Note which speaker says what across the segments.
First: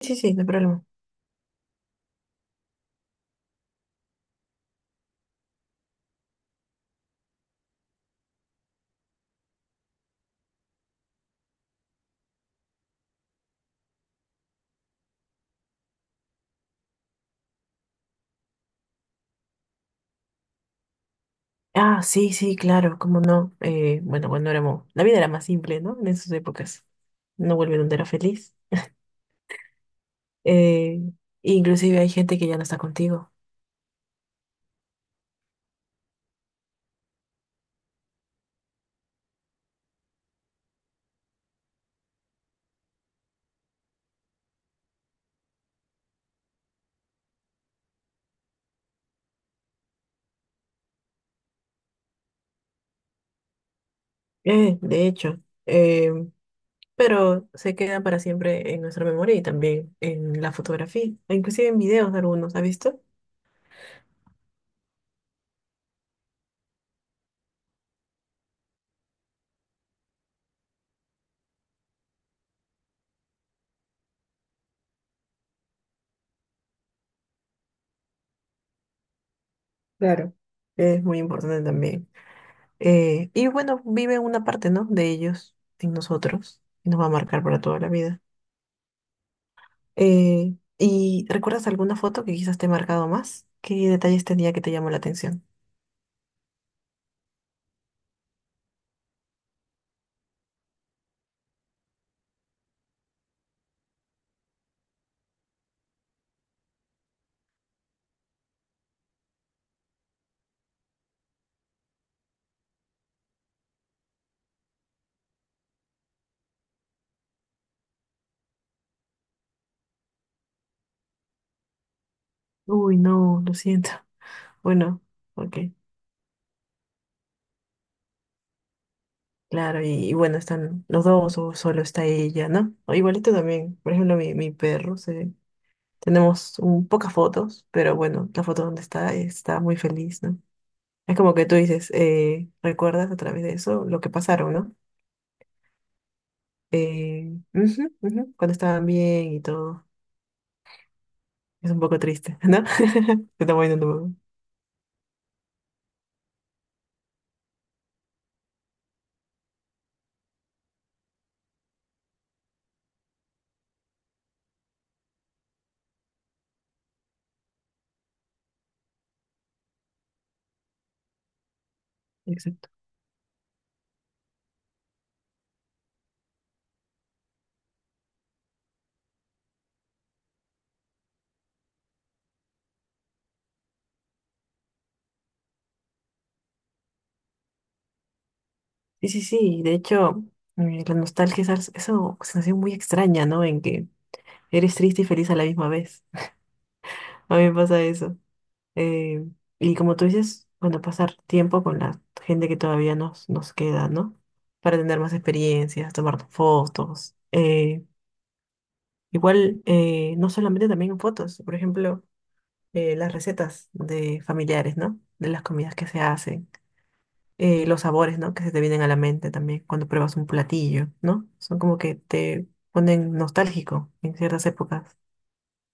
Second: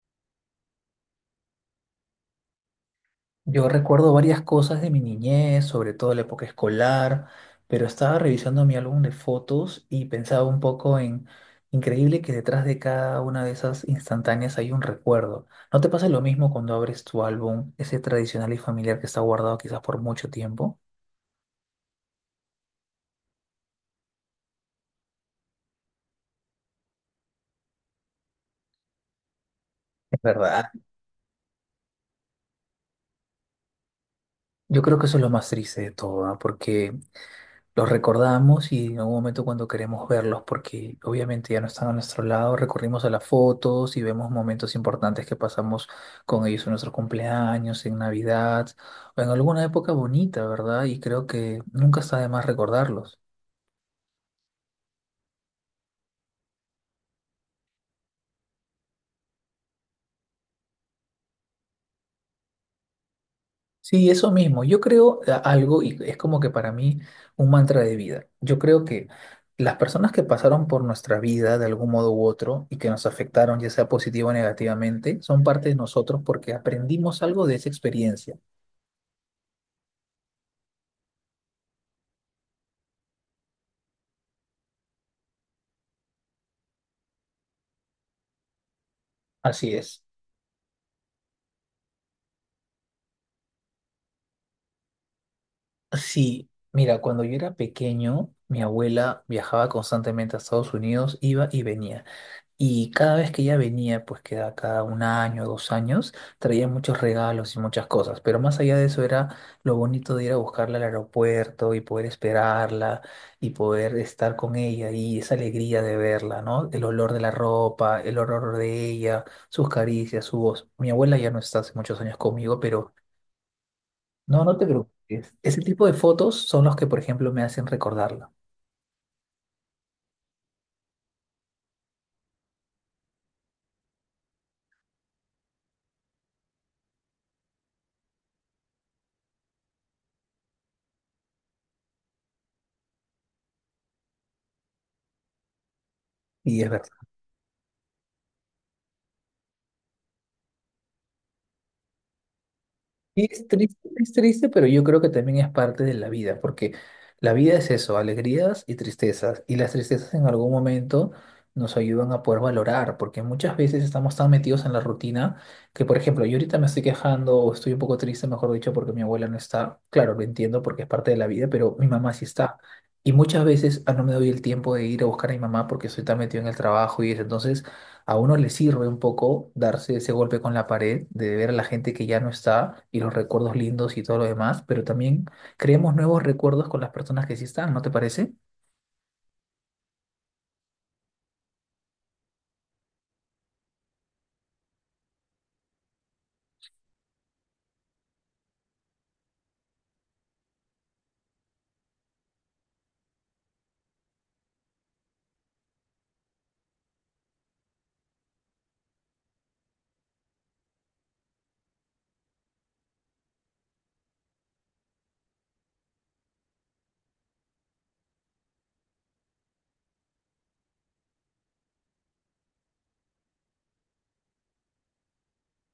Speaker 1: Sí, sí, no hay problema.
Speaker 2: Yo recuerdo varias cosas de mi niñez, sobre todo la época escolar, pero estaba revisando mi álbum de fotos y pensaba un poco en, increíble que detrás de cada una de esas instantáneas hay un recuerdo. ¿No te pasa lo mismo cuando abres tu álbum, ese tradicional y familiar que está guardado quizás por mucho tiempo?
Speaker 1: Ah, sí, sí, claro, cómo no. Bueno, cuando éramos, la vida era más simple, ¿no? En esas épocas. No vuelve donde era feliz.
Speaker 2: Es verdad.
Speaker 1: Eh, inclusive hay gente que ya no está contigo.
Speaker 2: Yo creo que eso es lo más triste de todo, ¿ah? Porque los recordamos y en algún momento cuando queremos verlos, porque obviamente ya no están a nuestro lado, recurrimos a las fotos y vemos momentos importantes que pasamos con ellos en nuestros cumpleaños, en Navidad o en alguna época bonita, ¿verdad? Y creo que nunca está de más recordarlos.
Speaker 1: De hecho. Eh, pero se quedan para siempre en nuestra memoria y también en la fotografía, e inclusive en videos algunos, ¿has visto?
Speaker 2: Sí, eso mismo. Yo creo algo, y es como que para mí un mantra de vida. Yo creo que las personas que pasaron por nuestra vida de algún modo u otro y que nos afectaron, ya sea positivo o negativamente, son parte de nosotros porque aprendimos algo de esa experiencia.
Speaker 1: Claro. Es muy importante también. Y bueno, vive una parte, ¿no? De ellos en nosotros y nos va a marcar para toda la vida.
Speaker 2: Así es.
Speaker 1: ¿Y recuerdas alguna foto que quizás te ha marcado más? ¿Qué detalles tenía que te llamó la atención?
Speaker 2: Sí, mira, cuando yo era pequeño, mi abuela viajaba constantemente a Estados Unidos, iba y venía. Y cada vez que ella venía, pues que era cada un año, 2 años, traía muchos regalos y muchas cosas. Pero más allá de eso era lo bonito de ir a buscarla al aeropuerto y poder esperarla y poder estar con ella y esa alegría de verla, ¿no? El olor de la ropa, el olor de ella, sus caricias, su voz. Mi abuela ya no está hace muchos años conmigo, pero
Speaker 1: Uy, no, lo siento.
Speaker 2: no, no te
Speaker 1: Bueno,
Speaker 2: preocupes.
Speaker 1: ok.
Speaker 2: Ese tipo de fotos son los que, por ejemplo, me hacen recordarla.
Speaker 1: Claro, y bueno, están los dos o solo está ella, ¿no? O igualito también, por ejemplo, mi perro, tenemos un, pocas fotos, pero bueno, la foto donde está muy feliz, ¿no? Es como que tú dices, ¿recuerdas a través de eso lo que pasaron, ¿no?
Speaker 2: Y es verdad.
Speaker 1: Ujú, ujú, cuando estaban bien y todo. Es un poco triste, ¿no?
Speaker 2: Y
Speaker 1: Se está moviendo
Speaker 2: es
Speaker 1: todo.
Speaker 2: triste, pero yo creo que también es parte de la vida, porque la vida es eso, alegrías y tristezas, y las tristezas en algún momento nos ayudan a poder valorar, porque muchas veces estamos tan metidos en la rutina que, por ejemplo, yo ahorita me estoy quejando o estoy un poco triste, mejor dicho, porque mi abuela no está, claro, lo entiendo porque es parte de la vida, pero mi mamá sí está.
Speaker 1: Exacto.
Speaker 2: Y muchas veces no me doy el tiempo de ir a buscar a mi mamá porque estoy tan metido en el trabajo y eso, entonces a uno le sirve un poco darse ese golpe con la pared, de ver a la gente que ya no está y los recuerdos lindos y todo lo demás, pero también creemos nuevos recuerdos con las personas que sí están, ¿no te parece?
Speaker 1: Sí, sí, sí. De hecho, la nostalgia es esa sensación muy extraña, ¿no? En que eres triste y feliz a la misma vez. A mí me pasa eso. Eh, y como tú dices, bueno, pasar tiempo con la gente que todavía nos queda, ¿no? Para tener más experiencias, tomar fotos. Igual, no solamente también fotos. Por ejemplo. Las recetas de familiares, ¿no? De las comidas que se hacen, los sabores, ¿no? Que se te vienen a la mente también cuando pruebas un platillo, ¿no? Son como que te ponen nostálgico en ciertas épocas.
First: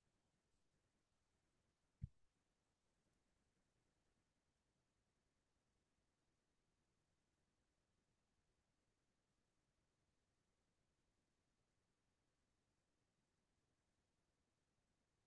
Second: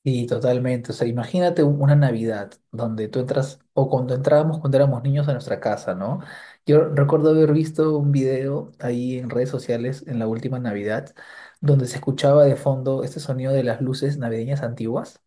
Speaker 2: Y totalmente, o sea, imagínate una Navidad donde tú entras, o cuando entrábamos cuando éramos niños a nuestra casa, ¿no? Yo recuerdo haber visto un video ahí en redes sociales en la última Navidad, donde se escuchaba de fondo este sonido de las luces navideñas antiguas.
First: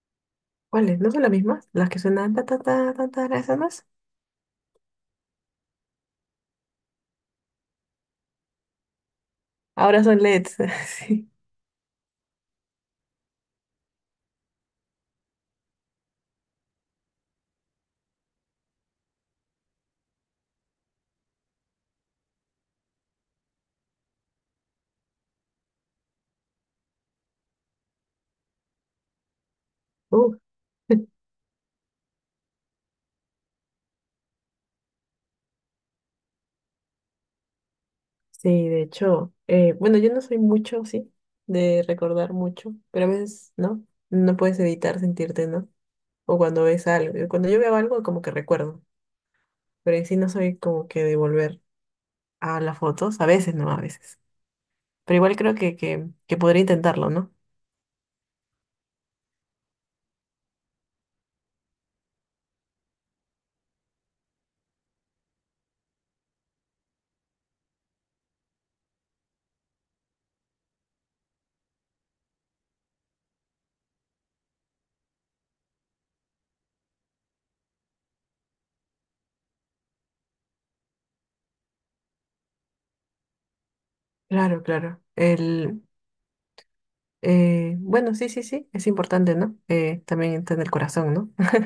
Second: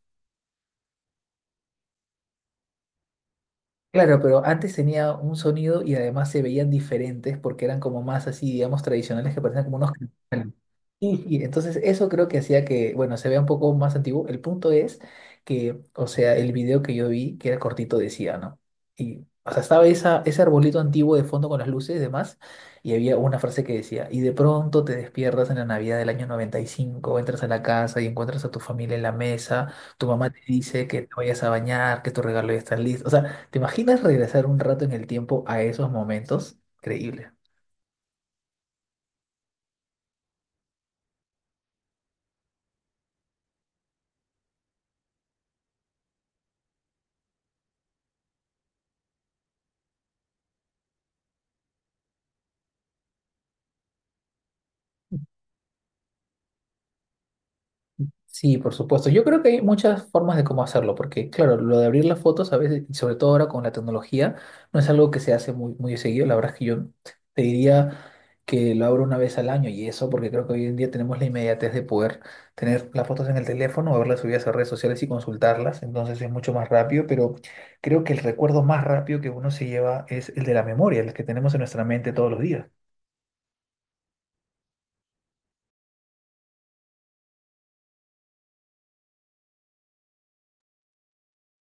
Speaker 1: ¿Cuáles? ¿No son las mismas? Las que suenan ta ta ta ta ta, ¿esas no es?
Speaker 2: Claro, pero antes tenía un sonido y además se veían diferentes porque eran como más así, digamos, tradicionales que parecían como unos
Speaker 1: Ahora son
Speaker 2: cristales.
Speaker 1: LEDs,
Speaker 2: Y,
Speaker 1: sí.
Speaker 2: y entonces eso creo que hacía que, bueno, se vea un poco más antiguo. El punto es que, o sea, el video que yo vi, que era cortito, decía, ¿no? Y, o sea, estaba ese arbolito antiguo de fondo con las luces y demás, y había una frase que decía, y de pronto te despiertas en la Navidad del año 95, entras a la casa y encuentras a tu familia en la mesa, tu mamá
Speaker 1: Uf.
Speaker 2: te dice que te vayas a bañar, que tu regalo ya está listo. O sea, ¿te imaginas regresar un rato en el tiempo a esos momentos? Increíble.
Speaker 1: Sí, de hecho, bueno, yo no soy mucho, sí, de recordar mucho, pero a veces, ¿no? No puedes evitar sentirte, ¿no? O cuando ves algo, cuando yo veo algo, como que recuerdo. Pero en sí no soy como que de volver a las fotos, a veces no, a veces. Pero igual creo que podría intentarlo, ¿no?
Speaker 2: Sí, por supuesto. Yo creo que hay muchas formas de cómo hacerlo, porque claro, lo de abrir las fotos a veces, y sobre todo ahora con la tecnología, no es algo que se hace muy, muy seguido. La verdad es que yo te diría que lo abro una vez al año y eso, porque creo que hoy en día tenemos la inmediatez de poder tener las fotos en el teléfono, o verlas subidas a redes sociales y consultarlas, entonces es mucho más rápido, pero creo que el recuerdo más rápido que uno se lleva es el de la memoria, el que tenemos en nuestra mente todos los días.
Speaker 1: Claro, claro. El, bueno, sí, sí, sí, es importante, ¿no? También está en el corazón, ¿no?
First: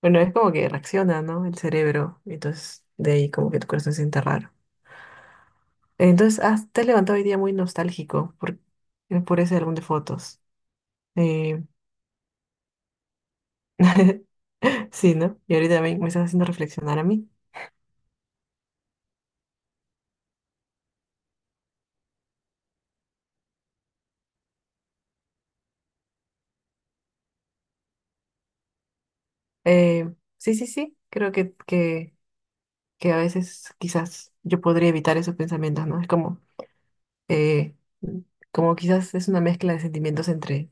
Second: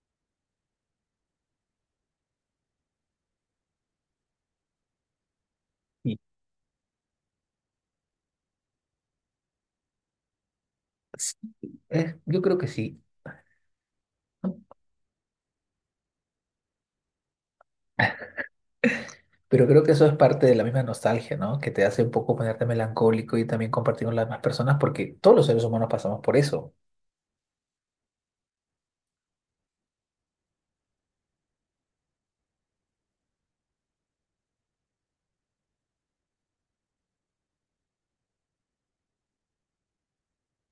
Speaker 1: Bueno, es como que reacciona, ¿no? El cerebro, entonces de ahí como que tu corazón se siente raro. Entonces, ah, te has levantado hoy día muy nostálgico por ese álbum de fotos.
Speaker 2: Sí,
Speaker 1: Eh,
Speaker 2: Yo creo que sí, ¿no?
Speaker 1: sí, ¿no? Y ahorita me estás haciendo reflexionar a mí.
Speaker 2: Pero creo que eso es parte de la misma nostalgia, ¿no? Que te hace un poco ponerte melancólico y también compartir con las demás personas, porque todos los seres humanos pasamos por eso.
Speaker 1: Eh, sí, sí, sí, creo que a veces quizás yo podría evitar esos pensamientos, ¿no? Es como, eh, como quizás es una mezcla de sentimientos entre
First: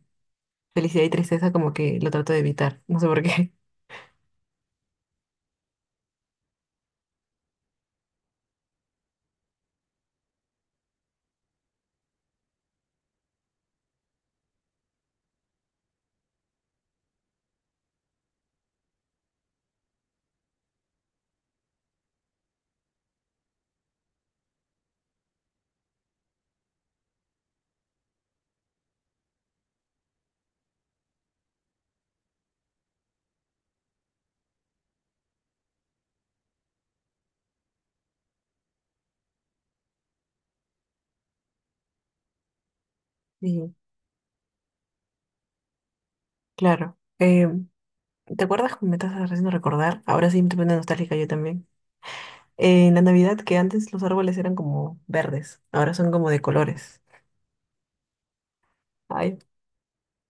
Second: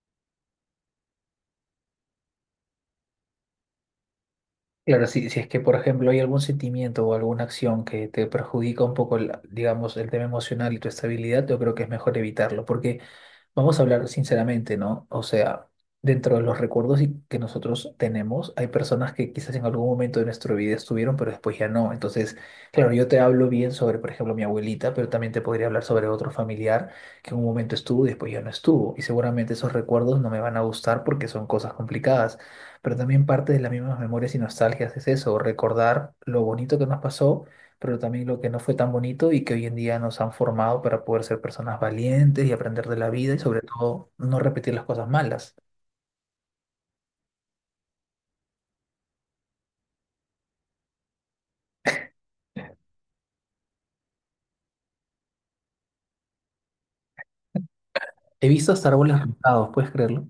Speaker 1: felicidad y tristeza, como que lo trato de evitar, no sé por qué.
Speaker 2: Claro, si es que, por ejemplo, hay algún sentimiento o alguna acción que te perjudica un poco, digamos, el tema emocional y tu estabilidad, yo creo que es mejor evitarlo, porque vamos a hablar sinceramente, ¿no? O sea, dentro de los recuerdos que nosotros tenemos, hay personas que quizás en algún momento de nuestra vida estuvieron, pero después ya no. Entonces, claro, yo te hablo bien sobre, por ejemplo, mi abuelita, pero también te podría hablar sobre otro familiar que en un momento estuvo y después ya no estuvo. Y seguramente esos recuerdos no me van a gustar porque son cosas complicadas. Pero también parte de las mismas memorias y nostalgias es eso, recordar lo bonito que nos pasó pero también lo que no fue tan bonito y que hoy en día nos han formado para poder ser personas valientes y aprender de la vida y sobre
Speaker 1: Y
Speaker 2: todo no repetir las cosas malas.
Speaker 1: claro, ¿te acuerdas cómo me estás haciendo recordar? Ahora sí me estoy poniendo nostálgica yo también. En la Navidad, que antes los árboles eran como verdes, ahora son como de colores.
Speaker 2: He visto hasta árboles
Speaker 1: Ay,
Speaker 2: rosados, ¿puedes creerlo?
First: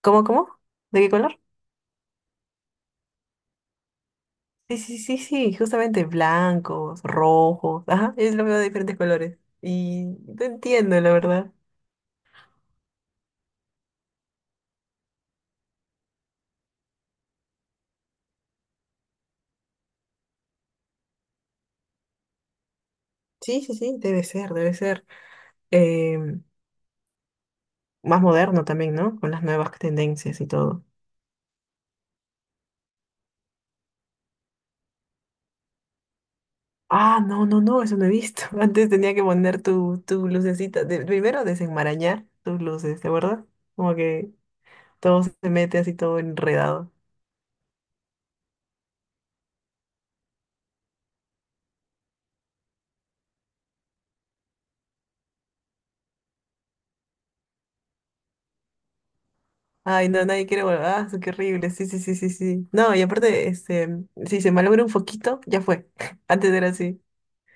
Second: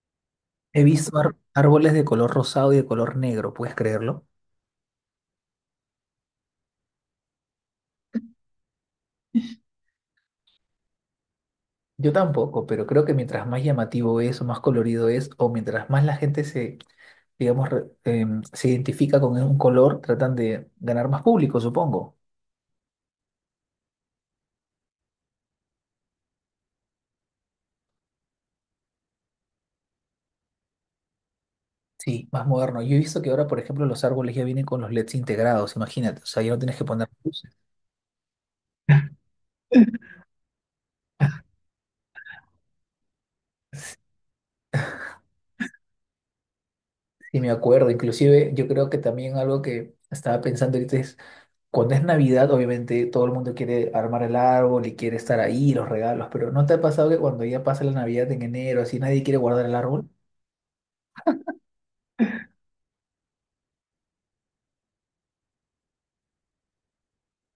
Speaker 1: ¿cómo, cómo?
Speaker 2: He
Speaker 1: ¿De qué
Speaker 2: visto
Speaker 1: color?
Speaker 2: árboles de color rosado y de color negro, ¿puedes creerlo?
Speaker 1: Sí, sí, sí, sí, justamente blancos, rojos, ajá, es lo veo de diferentes colores. Y no entiendo, la verdad.
Speaker 2: Yo tampoco, pero creo que mientras más llamativo es o más colorido es o mientras más la gente se, digamos, se identifica con un color, tratan de ganar más público, supongo.
Speaker 1: Sí, sí, sí, debe ser, debe ser. em, más moderno también, ¿no? Con las nuevas tendencias y todo.
Speaker 2: Sí, más moderno. Yo he visto que ahora, por ejemplo, los árboles ya vienen con los LEDs integrados, imagínate. O sea, ya no tienes que poner
Speaker 1: Ah,
Speaker 2: luz.
Speaker 1: no, no, no, eso no he visto. Antes tenía que poner tu lucecita. Primero desenmarañar tus luces, ¿te acuerdas? Como que todo se mete así todo enredado.
Speaker 2: Y me acuerdo, inclusive yo creo que también algo que estaba pensando ahorita es, cuando es Navidad, obviamente todo el mundo quiere armar el árbol y quiere estar ahí, los regalos, pero ¿no te ha pasado que cuando ya pasa la Navidad en enero, así nadie quiere guardar el árbol?
Speaker 1: Ay, no, nadie quiere volver. Ah, qué horrible. Sí, sí, sí, sí, sí. No, y aparte, este, si se malogra un foquito, ya fue. Antes era así.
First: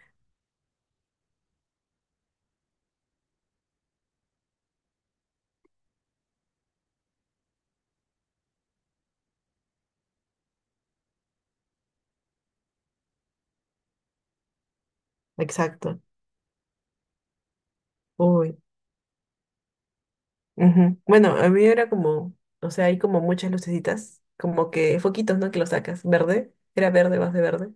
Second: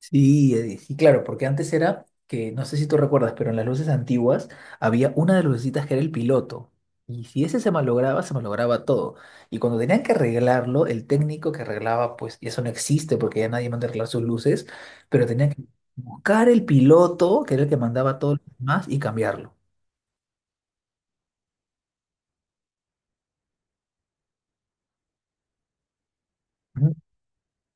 Speaker 2: Sí, y claro, porque antes era que, no sé si tú recuerdas, pero en las luces antiguas había una de las lucecitas que era el piloto. Y si ese se malograba todo. Y cuando tenían que arreglarlo, el técnico que arreglaba, pues, y eso no existe porque ya nadie manda a arreglar sus luces, pero tenían que
Speaker 1: Exacto.
Speaker 2: buscar el piloto, que era el que mandaba todo lo
Speaker 1: Uy.
Speaker 2: demás, y cambiarlo.
Speaker 1: Ujú. Bueno, a mí era como, o sea, hay como muchas lucecitas, como que foquitos, ¿no? Que lo sacas, verde, era
Speaker 2: Ujú.
Speaker 1: verde, vas de verde,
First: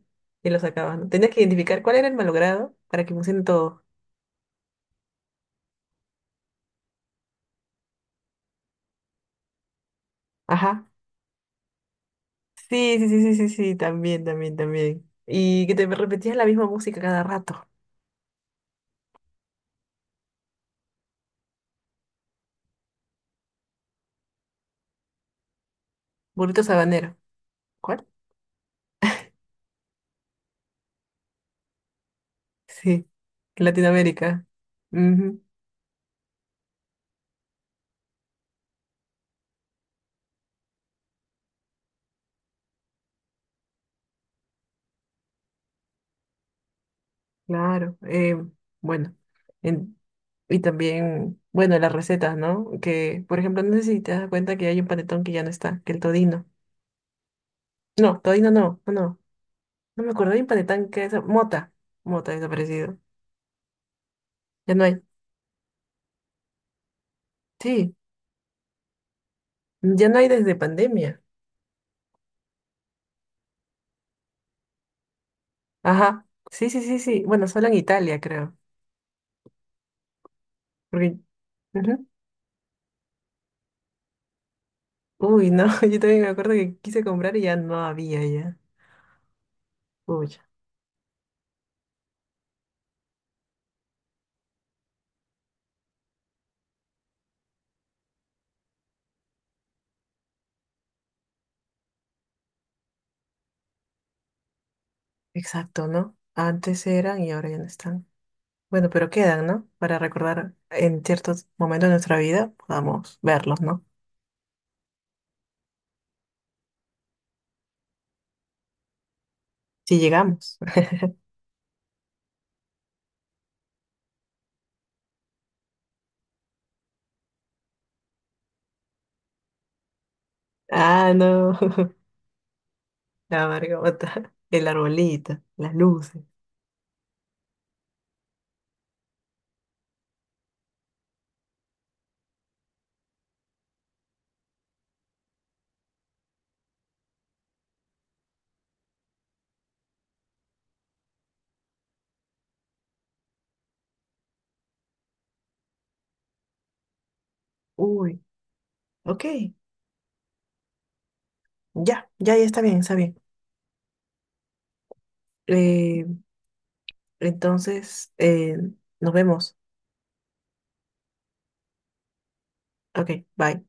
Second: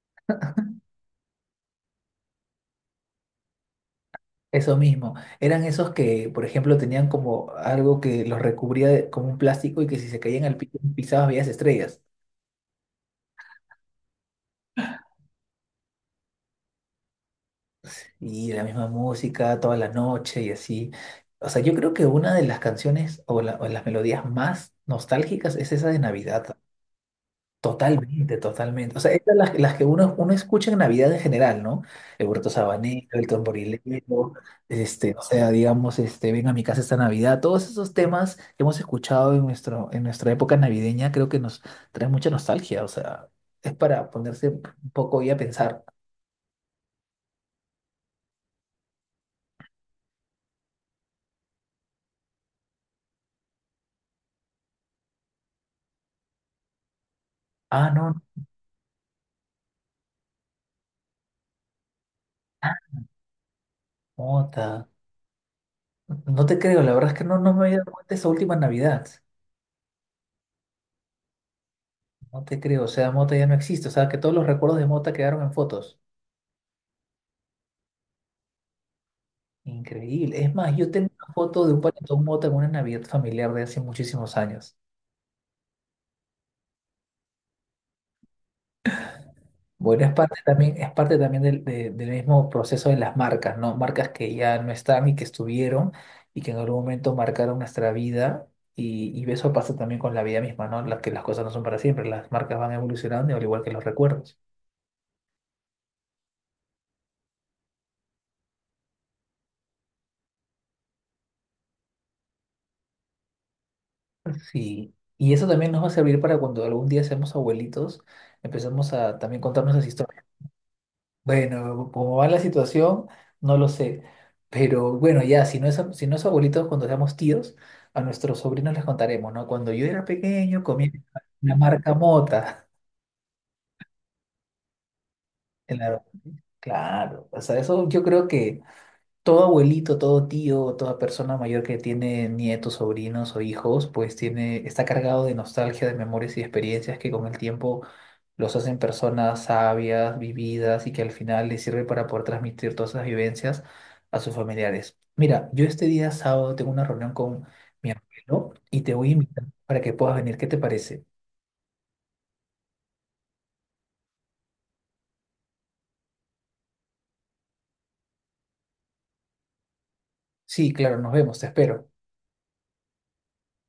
Speaker 1: y lo sacabas, ¿no? Tenías que identificar cuál era el malogrado para que funcione todo.
Speaker 2: Eso mismo. Eran esos que, por ejemplo, tenían como algo que los recubría como un plástico y que si se caían al piso
Speaker 1: Ajá.
Speaker 2: pisabas veías estrellas.
Speaker 1: Sí, sí, sí, sí, sí, sí, también, también, también. Y que te repetías la misma música cada rato.
Speaker 2: Y la misma música toda la noche y así. O sea, yo creo que una de las canciones o las melodías más nostálgicas es esa de Navidad.
Speaker 1: Burrito Sabanero. ¿Cuál?
Speaker 2: Totalmente, totalmente. O sea, esas las que uno escucha en Navidad en general, ¿no? El Huerto Sabanero,
Speaker 1: Sí,
Speaker 2: el Tamborilero,
Speaker 1: Latinoamérica.
Speaker 2: este, o sea, digamos, este, Ven a mi casa esta Navidad. Todos esos temas que hemos escuchado en nuestra época navideña creo que nos trae mucha nostalgia. O sea, es para ponerse un poco y a pensar,
Speaker 1: Claro, bueno, en- y también, bueno, las recetas, ¿no? Que, por ejemplo, no sé si te das cuenta que hay un panetón que ya no está, que el todino.
Speaker 2: ah, no,
Speaker 1: No, todino no, no, no, no me acuerdo, hay un panetón que es mota, mota
Speaker 2: ah,
Speaker 1: desaparecido. Ya no
Speaker 2: nota.
Speaker 1: hay,
Speaker 2: No te creo, la verdad es que no, no me había dado
Speaker 1: sí,
Speaker 2: cuenta esa última Navidad.
Speaker 1: ya no hay desde pandemia.
Speaker 2: No te creo, o sea, Mota ya no existe, o sea, que todos los recuerdos de Mota quedaron en fotos.
Speaker 1: Ajá, sí, sí, sí, sí, bueno, solo en Italia, creo.
Speaker 2: Increíble. Es más, yo tengo
Speaker 1: Porque,
Speaker 2: una foto de un
Speaker 1: ujú.
Speaker 2: panetón Mota en una Navidad familiar de hace muchísimos años.
Speaker 1: Uy, no, yo también me acuerdo que quise comprar y ya no había ya.
Speaker 2: Bueno,
Speaker 1: Uy,
Speaker 2: es parte también del mismo proceso de las marcas, ¿no? Marcas que ya no están y que estuvieron y que en algún momento marcaron nuestra vida. Y eso pasa también con la vida misma, ¿no? Que las cosas no son para siempre, las marcas van evolucionando al igual que los recuerdos.
Speaker 1: exacto, ¿no? Antes eran y ahora ya no están. Bueno, pero quedan, ¿no? Para recordar en ciertos momentos de nuestra vida, podamos verlos, ¿no?
Speaker 2: Sí, y eso también nos va a servir para cuando algún día seamos abuelitos, empezamos a también contarnos las
Speaker 1: Si
Speaker 2: historias.
Speaker 1: llegamos.
Speaker 2: Bueno, cómo va la situación, no lo sé, pero bueno, ya, si no es abuelitos, cuando seamos tíos, a nuestros sobrinos les contaremos, ¿no? Cuando yo era pequeño comía
Speaker 1: Ah, no.
Speaker 2: una marca mota.
Speaker 1: La margota, el arbolito, las
Speaker 2: Claro,
Speaker 1: luces.
Speaker 2: claro, o sea, eso yo creo que todo abuelito, todo tío, toda persona mayor que tiene nietos, sobrinos o hijos, pues está cargado de nostalgia, de memorias y experiencias que con el tiempo los hacen personas sabias, vividas y que al final les sirve para poder transmitir todas esas vivencias a sus familiares. Mira, yo este día sábado tengo una reunión con mi
Speaker 1: Uy,
Speaker 2: abuelo y te voy a
Speaker 1: ok.
Speaker 2: invitar para que puedas venir. ¿Qué te parece?
Speaker 1: Ya, ya, ya está bien, está bien. Eh, entonces, nos vemos.
Speaker 2: Sí, claro, nos vemos, te espero.
Speaker 1: Ok, bye.